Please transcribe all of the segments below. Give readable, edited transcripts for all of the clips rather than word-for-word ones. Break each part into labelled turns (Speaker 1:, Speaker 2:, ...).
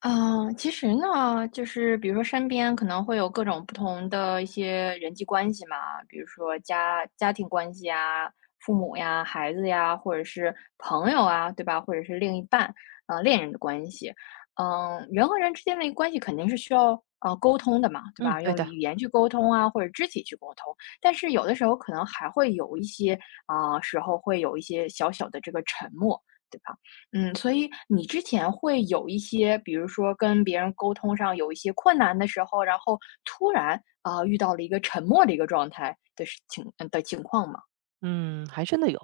Speaker 1: 其实呢，就是比如说身边可能会有各种不同的一些人际关系嘛，比如说家庭关系啊、父母呀、孩子呀，或者是朋友啊，对吧？或者是另一半啊、恋人的关系。嗯，人和人之间的一个关系肯定是需要沟通的嘛，对
Speaker 2: 嗯，
Speaker 1: 吧？
Speaker 2: 对
Speaker 1: 用语
Speaker 2: 的。
Speaker 1: 言去沟通啊，或者肢体去沟通。但是有的时候可能还会有一些时候会有一些小小的这个沉默，对吧？嗯，所以你之前会有一些，比如说跟别人沟通上有一些困难的时候，然后突然遇到了一个沉默的一个状态的事情呃的情况吗？
Speaker 2: 嗯，还真的有。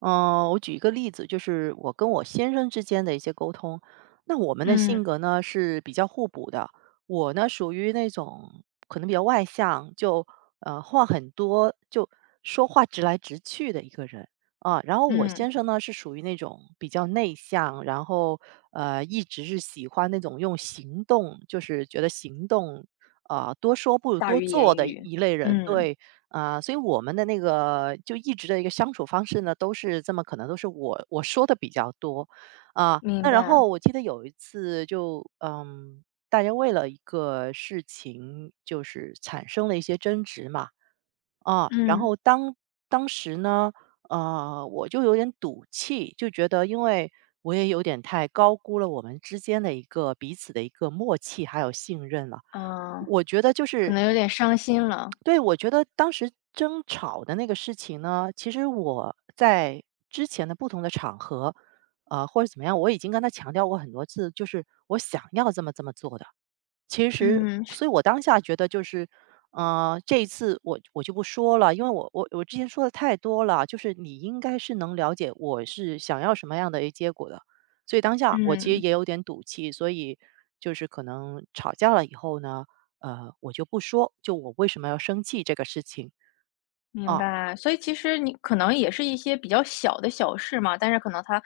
Speaker 2: 我举一个例子，就是我跟我先生之间的一些沟通。那我们的
Speaker 1: 嗯
Speaker 2: 性格呢是比较互补的。我呢属于那种可能比较外向，就话很多，就说话直来直去的一个人啊。然后我
Speaker 1: 嗯，
Speaker 2: 先生呢是属于那种比较内向，然后一直是喜欢那种用行动，就是觉得行动多说不如
Speaker 1: 大
Speaker 2: 多
Speaker 1: 于
Speaker 2: 做
Speaker 1: 言
Speaker 2: 的
Speaker 1: 语，
Speaker 2: 一类人。
Speaker 1: 嗯
Speaker 2: 对，啊，所以我们的那个就一直的一个相处方式呢，都是这么可能都是我说的比较多。啊，
Speaker 1: 明
Speaker 2: 那然
Speaker 1: 白。
Speaker 2: 后我记得有一次，就嗯，大家为了一个事情就是产生了一些争执嘛。啊，然
Speaker 1: 嗯
Speaker 2: 后当时呢，呃，我就有点赌气，就觉得因为我也有点太高估了我们之间的一个彼此的一个默契还有信任了。
Speaker 1: 嗯、啊
Speaker 2: 我觉得就
Speaker 1: 可
Speaker 2: 是，
Speaker 1: 能有点伤心了。
Speaker 2: 对，我觉得当时争吵的那个事情呢，其实我在之前的不同的场合，呃，或者怎么样，我已经跟他强调过很多次，就是我想要这么这么做的。其实，
Speaker 1: 嗯是
Speaker 2: 所以我当下觉得就是，呃，这一次我就不说了，因为我之前说的太多了，就是你应该是能了解我是想要什么样的一结果的。所以当下我其实
Speaker 1: 嗯，
Speaker 2: 也有点赌气，所以就是可能吵架了以后呢，呃，我就不说，就我为什么要生气这个事情
Speaker 1: 明
Speaker 2: 啊。
Speaker 1: 白，所以其实你可能也是一些比较小的小事嘛，但是可能他，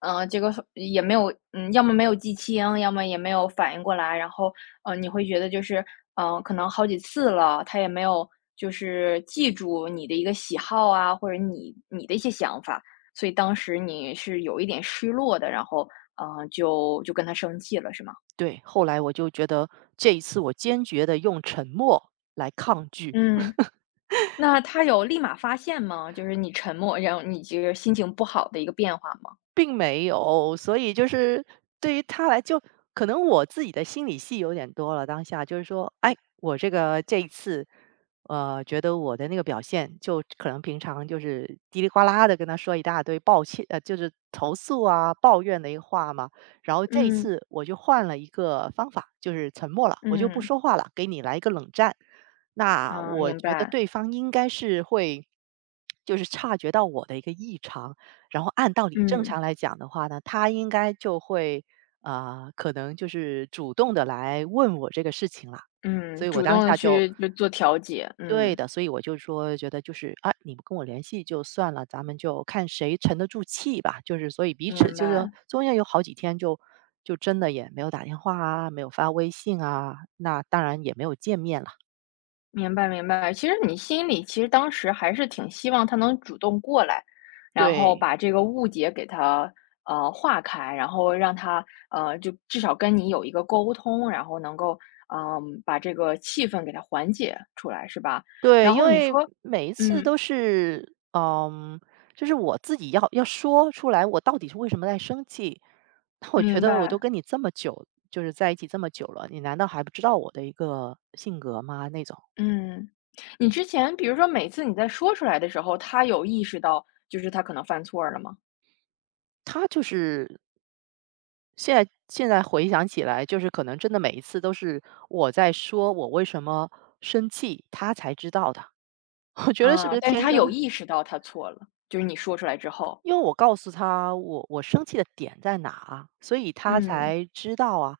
Speaker 1: 这个也没有，嗯，要么没有记清，要么也没有反应过来，然后，你会觉得就是，可能好几次了，他也没有就是记住你的一个喜好啊，或者你的一些想法，所以当时你是有一点失落的，然后，就跟他生气了，是吗？
Speaker 2: 对，后来我就觉得这一次我坚决的用沉默来抗拒。
Speaker 1: 嗯，那他有立马发现吗？就是你沉默，然后你这个心情不好的一个变化吗？
Speaker 2: 并没有，所以就是对于他来，就可能我自己的心理戏有点多了。当下就是说，哎，我这个这一次，呃，觉得我的那个表现，就可能平常就是叽里呱啦的跟他说一大堆抱歉，呃，就是投诉啊、抱怨的一个话嘛。然后这一
Speaker 1: 嗯。
Speaker 2: 次我就换了一个方法，就是沉默了，我就不
Speaker 1: 嗯，
Speaker 2: 说话了，给你来一个冷战。那
Speaker 1: 啊，
Speaker 2: 我
Speaker 1: 明
Speaker 2: 觉得
Speaker 1: 白，
Speaker 2: 对方应该是会，就是察觉到我的一个异常。然后按道理正常
Speaker 1: 嗯，
Speaker 2: 来讲的话呢，他应该就会，啊，可能就是主动的来问我这个事情了。所
Speaker 1: 嗯，
Speaker 2: 以我
Speaker 1: 主
Speaker 2: 当
Speaker 1: 动的
Speaker 2: 下就，
Speaker 1: 去就做调解，
Speaker 2: 对
Speaker 1: 嗯，
Speaker 2: 的，所以我就说觉得就是，啊，你不跟我联系就算了，咱们就看谁沉得住气吧。就是所以彼此
Speaker 1: 明
Speaker 2: 就是
Speaker 1: 白，
Speaker 2: 中间有好几天就就真的也没有打电话啊，没有发微信啊，那当然也没有见面了。
Speaker 1: 明白，明白。其实你心里其实当时还是挺希望他能主动过来，然后
Speaker 2: 对。
Speaker 1: 把这个误解给他，化开，然后让他，就至少跟你有一个沟通，然后能够，嗯，把这个气氛给他缓解出来，是吧？
Speaker 2: 对，
Speaker 1: 然
Speaker 2: 因
Speaker 1: 后你
Speaker 2: 为
Speaker 1: 说
Speaker 2: 每一次
Speaker 1: 嗯，
Speaker 2: 都是，嗯，就是我自己要说出来，我到底是为什么在生气。那我觉
Speaker 1: 明
Speaker 2: 得我都
Speaker 1: 白。
Speaker 2: 跟你这么久，就是在一起这么久了，你难道还不知道我的一个性格吗？那种，
Speaker 1: 嗯，你之前比如说每次你在说出来的时候，他有意识到就是他可能犯错了吗？
Speaker 2: 他就是现在回想起来，就是可能真的每一次都是我在说我为什么生气，他才知道的。我觉得是不
Speaker 1: 啊，
Speaker 2: 是
Speaker 1: 但是
Speaker 2: 天
Speaker 1: 他
Speaker 2: 生
Speaker 1: 有
Speaker 2: 的？
Speaker 1: 意识到他错了，就是你说出来之后。
Speaker 2: 因为我告诉他我生气的点在哪啊，所以他
Speaker 1: 嗯，
Speaker 2: 才知道啊。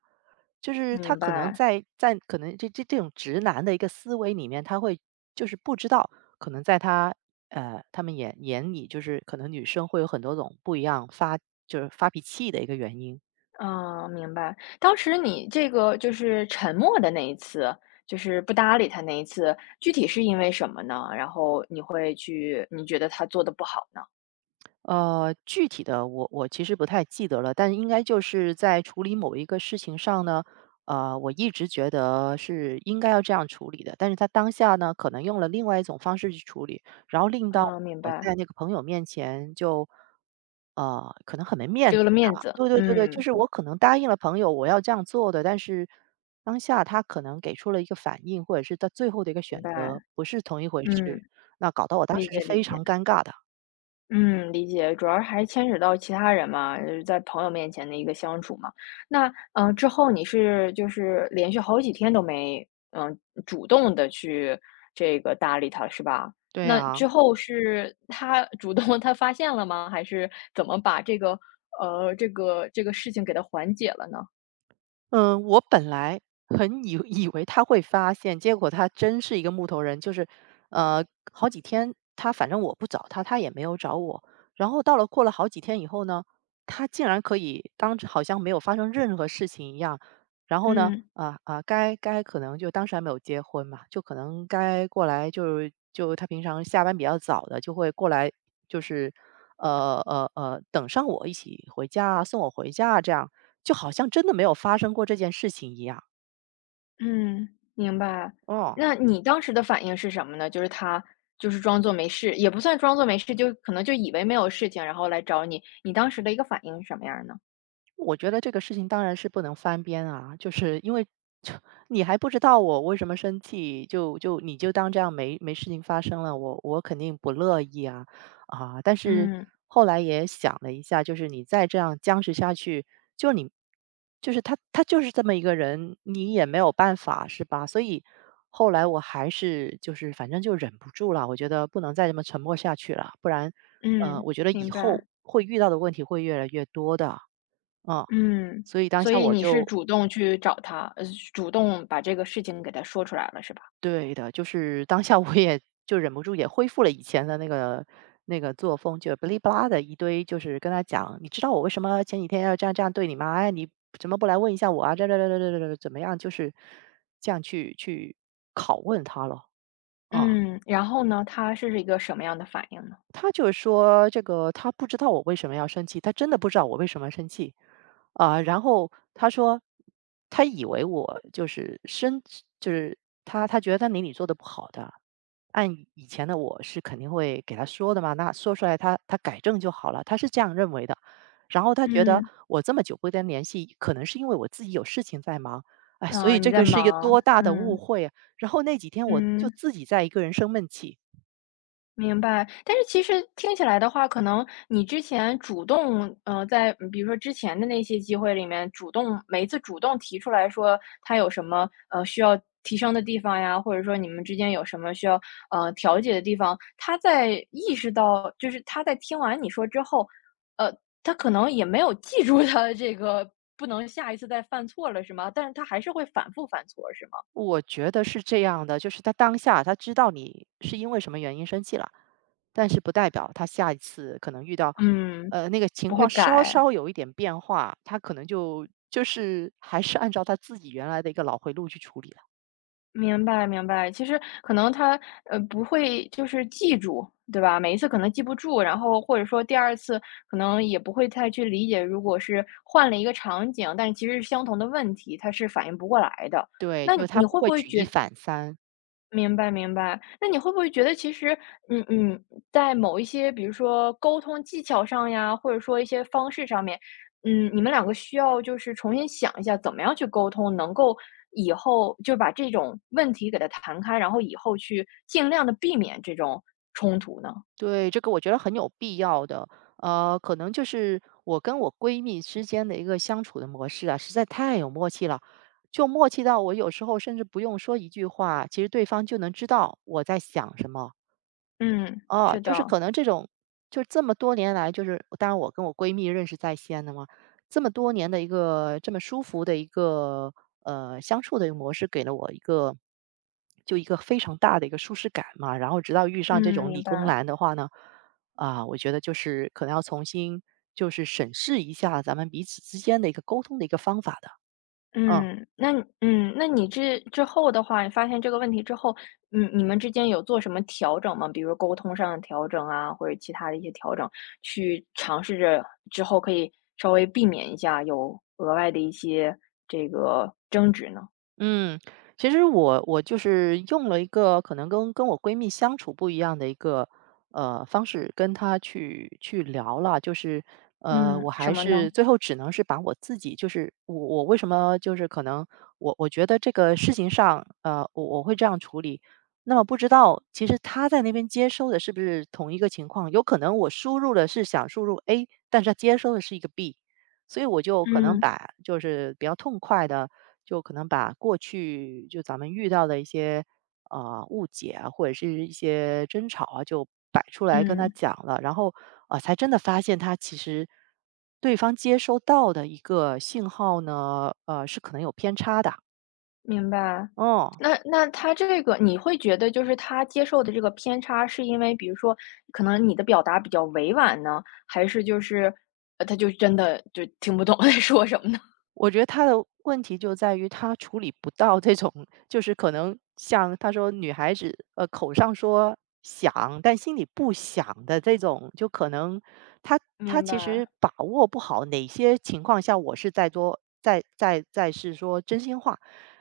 Speaker 2: 就是他
Speaker 1: 明
Speaker 2: 可能
Speaker 1: 白，
Speaker 2: 在可能这种直男的一个思维里面，他会就是不知道，可能在他他们眼里，就是可能女生会有很多种不一样发，就是发脾气的一个原因。
Speaker 1: 啊，明白。当时你这个就是沉默的那一次，就是不搭理他那一次，具体是因为什么呢？然后你会去，你觉得他做的不好呢？
Speaker 2: 呃，具体的我我其实不太记得了，但应该就是在处理某一个事情上呢，呃，我一直觉得是应该要这样处理的，但是他当下呢，可能用了另外一种方式去处理，然后令到
Speaker 1: 啊，明
Speaker 2: 我在
Speaker 1: 白，
Speaker 2: 那个朋友面前就，呃，可能很没面子
Speaker 1: 丢了面
Speaker 2: 啊。
Speaker 1: 子。
Speaker 2: 对对对对，就
Speaker 1: 嗯，
Speaker 2: 是我可能答应了朋友我要这样做的，但是当下他可能给出了一个反应，或者是他最后的一个
Speaker 1: 明
Speaker 2: 选
Speaker 1: 白，
Speaker 2: 择不是同一回
Speaker 1: 嗯，
Speaker 2: 事，那搞得我当
Speaker 1: 理
Speaker 2: 时是
Speaker 1: 解理
Speaker 2: 非
Speaker 1: 解。
Speaker 2: 常尴尬的。
Speaker 1: 嗯，理解，主要还牵扯到其他人嘛，就是在朋友面前的一个相处嘛。那，之后你是就是连续好几天都没，嗯，主动的去这个搭理他，是吧？
Speaker 2: 对
Speaker 1: 那
Speaker 2: 啊。
Speaker 1: 之后是他主动他发现了吗？还是怎么把这个，这个事情给他缓解了呢？
Speaker 2: 嗯，我本来很以为他会发现，结果他真是一个木头人，就是，呃，好几天他反正我不找他，他也没有找我。然后到了过了好几天以后呢，他竟然可以当好像没有发生任何事情一样。然后呢，
Speaker 1: 嗯。
Speaker 2: 啊，该可能就当时还没有结婚嘛，就可能该过来就是就他平常下班比较早的，就会过来就是，呃，等上我一起回家啊，送我回家啊这样。就好像真的没有发生过这件事情一样，
Speaker 1: 嗯，明白。
Speaker 2: 哦。
Speaker 1: 那你当时的反应是什么呢？就是他就是装作没事，也不算装作没事，就可能就以为没有事情，然后来找你。你当时的一个反应是什么样儿呢？
Speaker 2: 我觉得这个事情当然是不能翻篇啊，就是因为就你还不知道我为什么生气，就你就当这样没事情发生了，我肯定不乐意啊啊！但是
Speaker 1: 嗯
Speaker 2: 后来也想了一下，就是你再这样僵持下去，就你就是他就是这么一个人，你也没有办法是吧？所以后来我还是就是反正就忍不住了，我觉得不能再这么沉默下去了，不然呃，
Speaker 1: 嗯，
Speaker 2: 我觉得以
Speaker 1: 明
Speaker 2: 后
Speaker 1: 白。
Speaker 2: 会遇到的问题会越来越多的。嗯，
Speaker 1: 嗯，
Speaker 2: 所以当
Speaker 1: 所
Speaker 2: 下
Speaker 1: 以
Speaker 2: 我
Speaker 1: 你是
Speaker 2: 就，
Speaker 1: 主动去找他，主动把这个事情给他说出来了，是吧？
Speaker 2: 对的，就是当下我也就忍不住也恢复了以前的那个那个作风，就不哩不啦的一堆，就是跟他讲，你知道我为什么前几天要这样这样对你吗？哎，你怎么不来问一下我啊？这怎么样？就是这样去拷问他了。啊、
Speaker 1: 嗯，然后呢，他是一个什么样的反应呢？
Speaker 2: 他就说这个他不知道我为什么要生气，他真的不知道我为什么生气，啊，然后他说他以为我就是生，就是他觉得他哪里做的不好的，按以前的我是肯定会给他说的嘛，那说出来他改正就好了，他是这样认为的，然后他觉得
Speaker 1: 嗯，
Speaker 2: 我这么久不跟他联系，可能是因为我自己有事情在忙，哎，所
Speaker 1: 啊，
Speaker 2: 以
Speaker 1: 你
Speaker 2: 这
Speaker 1: 在
Speaker 2: 个是一个
Speaker 1: 忙，
Speaker 2: 多大的误
Speaker 1: 嗯
Speaker 2: 会啊！然后那几天我就
Speaker 1: 嗯。
Speaker 2: 自己在一个人生闷气。
Speaker 1: 明白，但是其实听起来的话，可能你之前主动，在比如说之前的那些机会里面，主动每一次主动提出来说他有什么需要提升的地方呀，或者说你们之间有什么需要调解的地方，他在意识到，就是他在听完你说之后，呃，他可能也没有记住他的这个不能下一次再犯错了，是吗？但是他还是会反复犯错，是吗？
Speaker 2: 我觉得是这样的，就是他当下他知道你是因为什么原因生气了，但是不代表他下一次可能遇到，
Speaker 1: 嗯，
Speaker 2: 呃，那个情
Speaker 1: 不会
Speaker 2: 况稍
Speaker 1: 改。
Speaker 2: 稍有一点变化，他可能就是还是按照他自己原来的一个脑回路去处理了。
Speaker 1: 明白明白，其实可能他，不会就是记住，对吧？每一次可能记不住，然后或者说第二次可能也不会太去理解，如果是换了一个场景，但其实是相同的问题，他是反应不过来的。
Speaker 2: 对，
Speaker 1: 那
Speaker 2: 因为他
Speaker 1: 你
Speaker 2: 不
Speaker 1: 会
Speaker 2: 会
Speaker 1: 不会
Speaker 2: 举一
Speaker 1: 觉
Speaker 2: 反三。
Speaker 1: 明白明白，那你会不会觉得其实，嗯嗯，在某一些比如说沟通技巧上呀，或者说一些方式上面，嗯，你们两个需要就是重新想一下，怎么样去沟通，能够以后就把这种问题给它谈开，然后以后去尽量的避免这种冲突呢？
Speaker 2: 对，这个我觉得很有必要的。呃，可能就是我跟我闺蜜之间的一个相处的模式啊，实在太有默契了，就默契到我有时候甚至不用说一句话，其实对方就能知道我在想什么。
Speaker 1: 嗯，
Speaker 2: 哦，
Speaker 1: 是
Speaker 2: 就是可
Speaker 1: 的，
Speaker 2: 能这种，就这么多年来，就是当然我跟我闺蜜认识在先的嘛，这么多年的一个这么舒服的一个呃相处的一个模式，给了我一个就一个非常大的一个舒适感嘛。然后直到遇上这
Speaker 1: 嗯，
Speaker 2: 种理
Speaker 1: 明
Speaker 2: 工
Speaker 1: 白。
Speaker 2: 男的话呢，啊，我觉得就是可能要重新就是审视一下咱们彼此之间的一个沟通的一个方法的，嗯。
Speaker 1: 嗯，那你嗯，那你之后的话，你发现这个问题之后，嗯，你们之间有做什么调整吗？比如沟通上的调整啊，或者其他的一些调整，去尝试着之后可以稍微避免一下有额外的一些这个争执呢？
Speaker 2: 嗯，其实我就是用了一个可能跟我闺蜜相处不一样的一个呃方式跟她去聊了，就是呃，
Speaker 1: 嗯，
Speaker 2: 我还
Speaker 1: 什么
Speaker 2: 是
Speaker 1: 呢？
Speaker 2: 最后只能是把我自己，就是我为什么就是可能我觉得这个事情上，呃，我会这样处理。那么不知道其实她在那边接收的是不是同一个情况？有可能我输入的是想输入 A,但是她接收的是一个 B。所以我就可能
Speaker 1: 嗯
Speaker 2: 把就是比较痛快的，就可能把过去就咱们遇到的一些呃误解啊，或者是一些争吵啊，就摆出来跟他
Speaker 1: 嗯。
Speaker 2: 讲了，然后才真的发现他其实对方接收到的一个信号呢，呃是可能有偏差的，
Speaker 1: 明白，
Speaker 2: 嗯。
Speaker 1: 那那他这个你会觉得就是他接受的这个偏差，是因为比如说可能你的表达比较委婉呢，还是就是，他就真的就听不懂在说什么呢？
Speaker 2: 我觉得他的问题就在于他处理不到这种，就是可能像他说女孩子，呃，口上说想，但心里不想的这种，就可能他他
Speaker 1: 明
Speaker 2: 其实
Speaker 1: 白，
Speaker 2: 把握不好哪些情况下我是在做在是说真心话，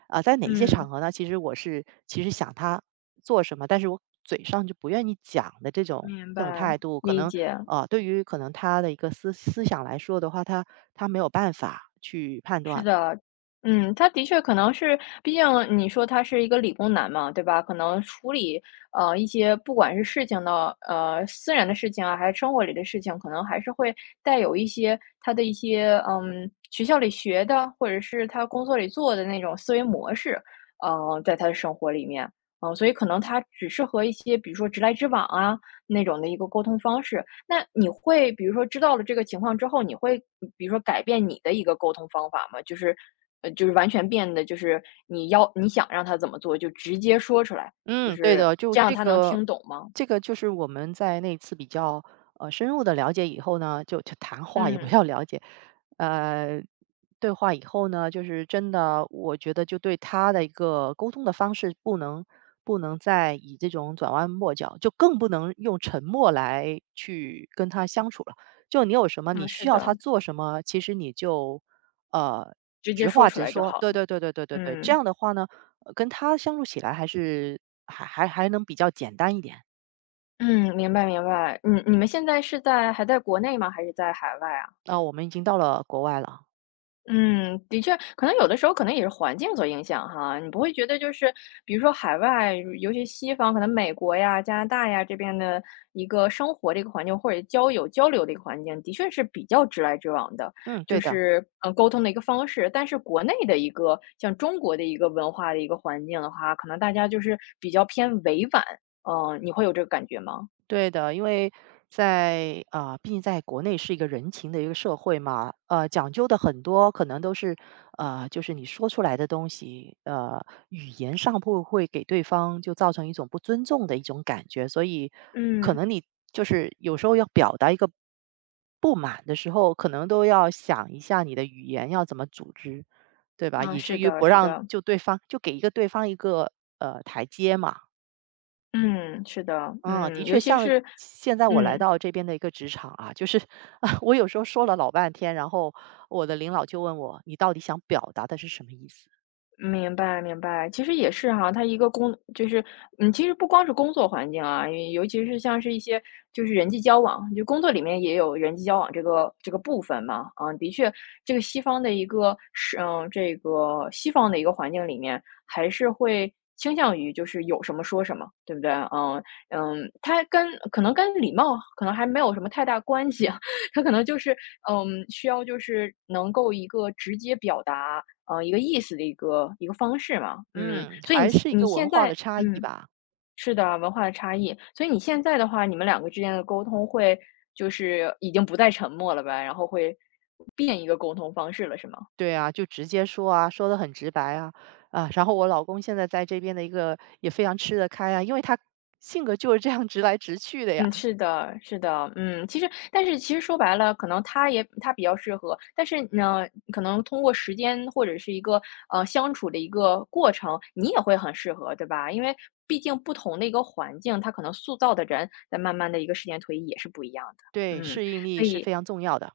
Speaker 2: 在哪一些场
Speaker 1: 嗯，
Speaker 2: 合呢？其实我是其实想他做什么，但是我以上就不愿意讲的这种
Speaker 1: 明
Speaker 2: 这种
Speaker 1: 白，
Speaker 2: 态度，可
Speaker 1: 理
Speaker 2: 能
Speaker 1: 解。
Speaker 2: 呃，对于可能他的一个思想来说的话，他没有办法去判
Speaker 1: 是
Speaker 2: 断。
Speaker 1: 的，嗯，他的确可能是，毕竟你说他是一个理工男嘛，对吧？可能处理一些不管是事情的私人的事情啊，还是生活里的事情，可能还是会带有一些他的一些嗯学校里学的，或者是他工作里做的那种思维模式，在他的生活里面，嗯、所以可能他只适合一些比如说直来直往啊那种的一个沟通方式，那你会比如说知道了这个情况之后，你会比如说改变你的一个沟通方法吗？就是，就是完全变得就是你要你想让他怎么做就直接说出来，就
Speaker 2: 嗯，对
Speaker 1: 是
Speaker 2: 的，就
Speaker 1: 这样
Speaker 2: 这
Speaker 1: 他能
Speaker 2: 个，
Speaker 1: 听懂吗？
Speaker 2: 这个就是我们在那次比较呃深入的了解以后呢，就谈话也不
Speaker 1: 嗯，
Speaker 2: 要了解，呃，对话以后呢，就是真的，我觉得就对他的一个沟通的方式，不能再以这种转弯抹角，就更不能用沉默来去跟他相处了。就你有什么，你
Speaker 1: 嗯，是
Speaker 2: 需要他
Speaker 1: 的。
Speaker 2: 做什么，其实你就呃
Speaker 1: 直接
Speaker 2: 直
Speaker 1: 说
Speaker 2: 话
Speaker 1: 出
Speaker 2: 直
Speaker 1: 来就
Speaker 2: 说，
Speaker 1: 好
Speaker 2: 对
Speaker 1: 了。
Speaker 2: 对对对对对对，这
Speaker 1: 嗯，
Speaker 2: 样的话呢。呃跟他相处起来还是还能比较简单一点。
Speaker 1: 嗯，明白明白。嗯，你们现在是在还在国内吗？还是在海外啊？
Speaker 2: 那我们已经到了国外了，
Speaker 1: 嗯，的确，可能有的时候可能也是环境所影响哈，你不会觉得就是比如说海外，尤其西方，可能美国呀、加拿大呀这边的一个生活的一个环境，或者交友交流的一个环境，的确是比较直来直往的，
Speaker 2: 嗯，
Speaker 1: 就
Speaker 2: 对的。
Speaker 1: 是沟通的一个方式。但是国内的一个像中国的一个文化的一个环境的话，可能大家就是比较偏委婉，嗯、你会有这个感觉吗？
Speaker 2: 对的，因为在啊，呃毕竟在国内是一个人情的一个社会嘛，呃，讲究的很多可能都是呃，就是你说出来的东西，呃，语言上会不会给对方就造成一种不尊重的一种感觉，所以可
Speaker 1: 嗯，
Speaker 2: 能你就是有时候要表达一个不满的时候，可能都要想一下你的语言要怎么组织，对吧？
Speaker 1: 啊，
Speaker 2: 以至
Speaker 1: 是
Speaker 2: 于
Speaker 1: 的，
Speaker 2: 不
Speaker 1: 是
Speaker 2: 让
Speaker 1: 的，
Speaker 2: 就对方就给一个对方一个呃台阶嘛。
Speaker 1: 嗯，是的，
Speaker 2: 嗯，的
Speaker 1: 嗯，尤
Speaker 2: 确，
Speaker 1: 其
Speaker 2: 像
Speaker 1: 是，
Speaker 2: 现在我来
Speaker 1: 嗯。
Speaker 2: 到这边的一个职场啊，就是 啊我有时候说了老半天，然后我的领导就问我，你到底想表达的是什么意思？
Speaker 1: 明白明白，其实也是哈，它一个工就是，嗯，其实不光是工作环境啊，尤其是像是一些就是人际交往，就工作里面也有人际交往这个部分嘛，啊，的确，这个西方的一个是，嗯，这个西方的一个环境里面，还是会倾向于就是有什么说什么，对不对？嗯嗯，它跟可能跟礼貌可能还没有什么太大关系啊，它可能就是嗯，需要就是能够一个直接表达。一个意思的一个方式嘛。嗯，
Speaker 2: 嗯，
Speaker 1: 所以你
Speaker 2: 还是一
Speaker 1: 你
Speaker 2: 个文
Speaker 1: 现
Speaker 2: 化
Speaker 1: 在
Speaker 2: 的差异
Speaker 1: 嗯，
Speaker 2: 吧。
Speaker 1: 是的，文化的差异。所以你现在的话，你们两个之间的沟通会就是已经不再沉默了呗，然后会变一个沟通方式了，是吗？
Speaker 2: 对啊，就直接说啊，说的很直白啊啊。然后我老公现在在这边的一个也非常吃得开啊，因为他性格就是这样直来直去的呀。
Speaker 1: 嗯，是的，是的，嗯，其实但是其实说白了，可能他也他比较适合，但是呢，可能通过时间或者是一个相处的一个过程，你也会很适合，对吧？因为毕竟不同的一个环境，他可能塑造的人在慢慢的一个时间推移也是不一样的。
Speaker 2: 对，
Speaker 1: 嗯，
Speaker 2: 适应力是
Speaker 1: 以，
Speaker 2: 非常重要的。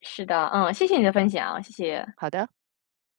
Speaker 1: 是的，嗯，谢谢你的分享，谢谢。
Speaker 2: 好的。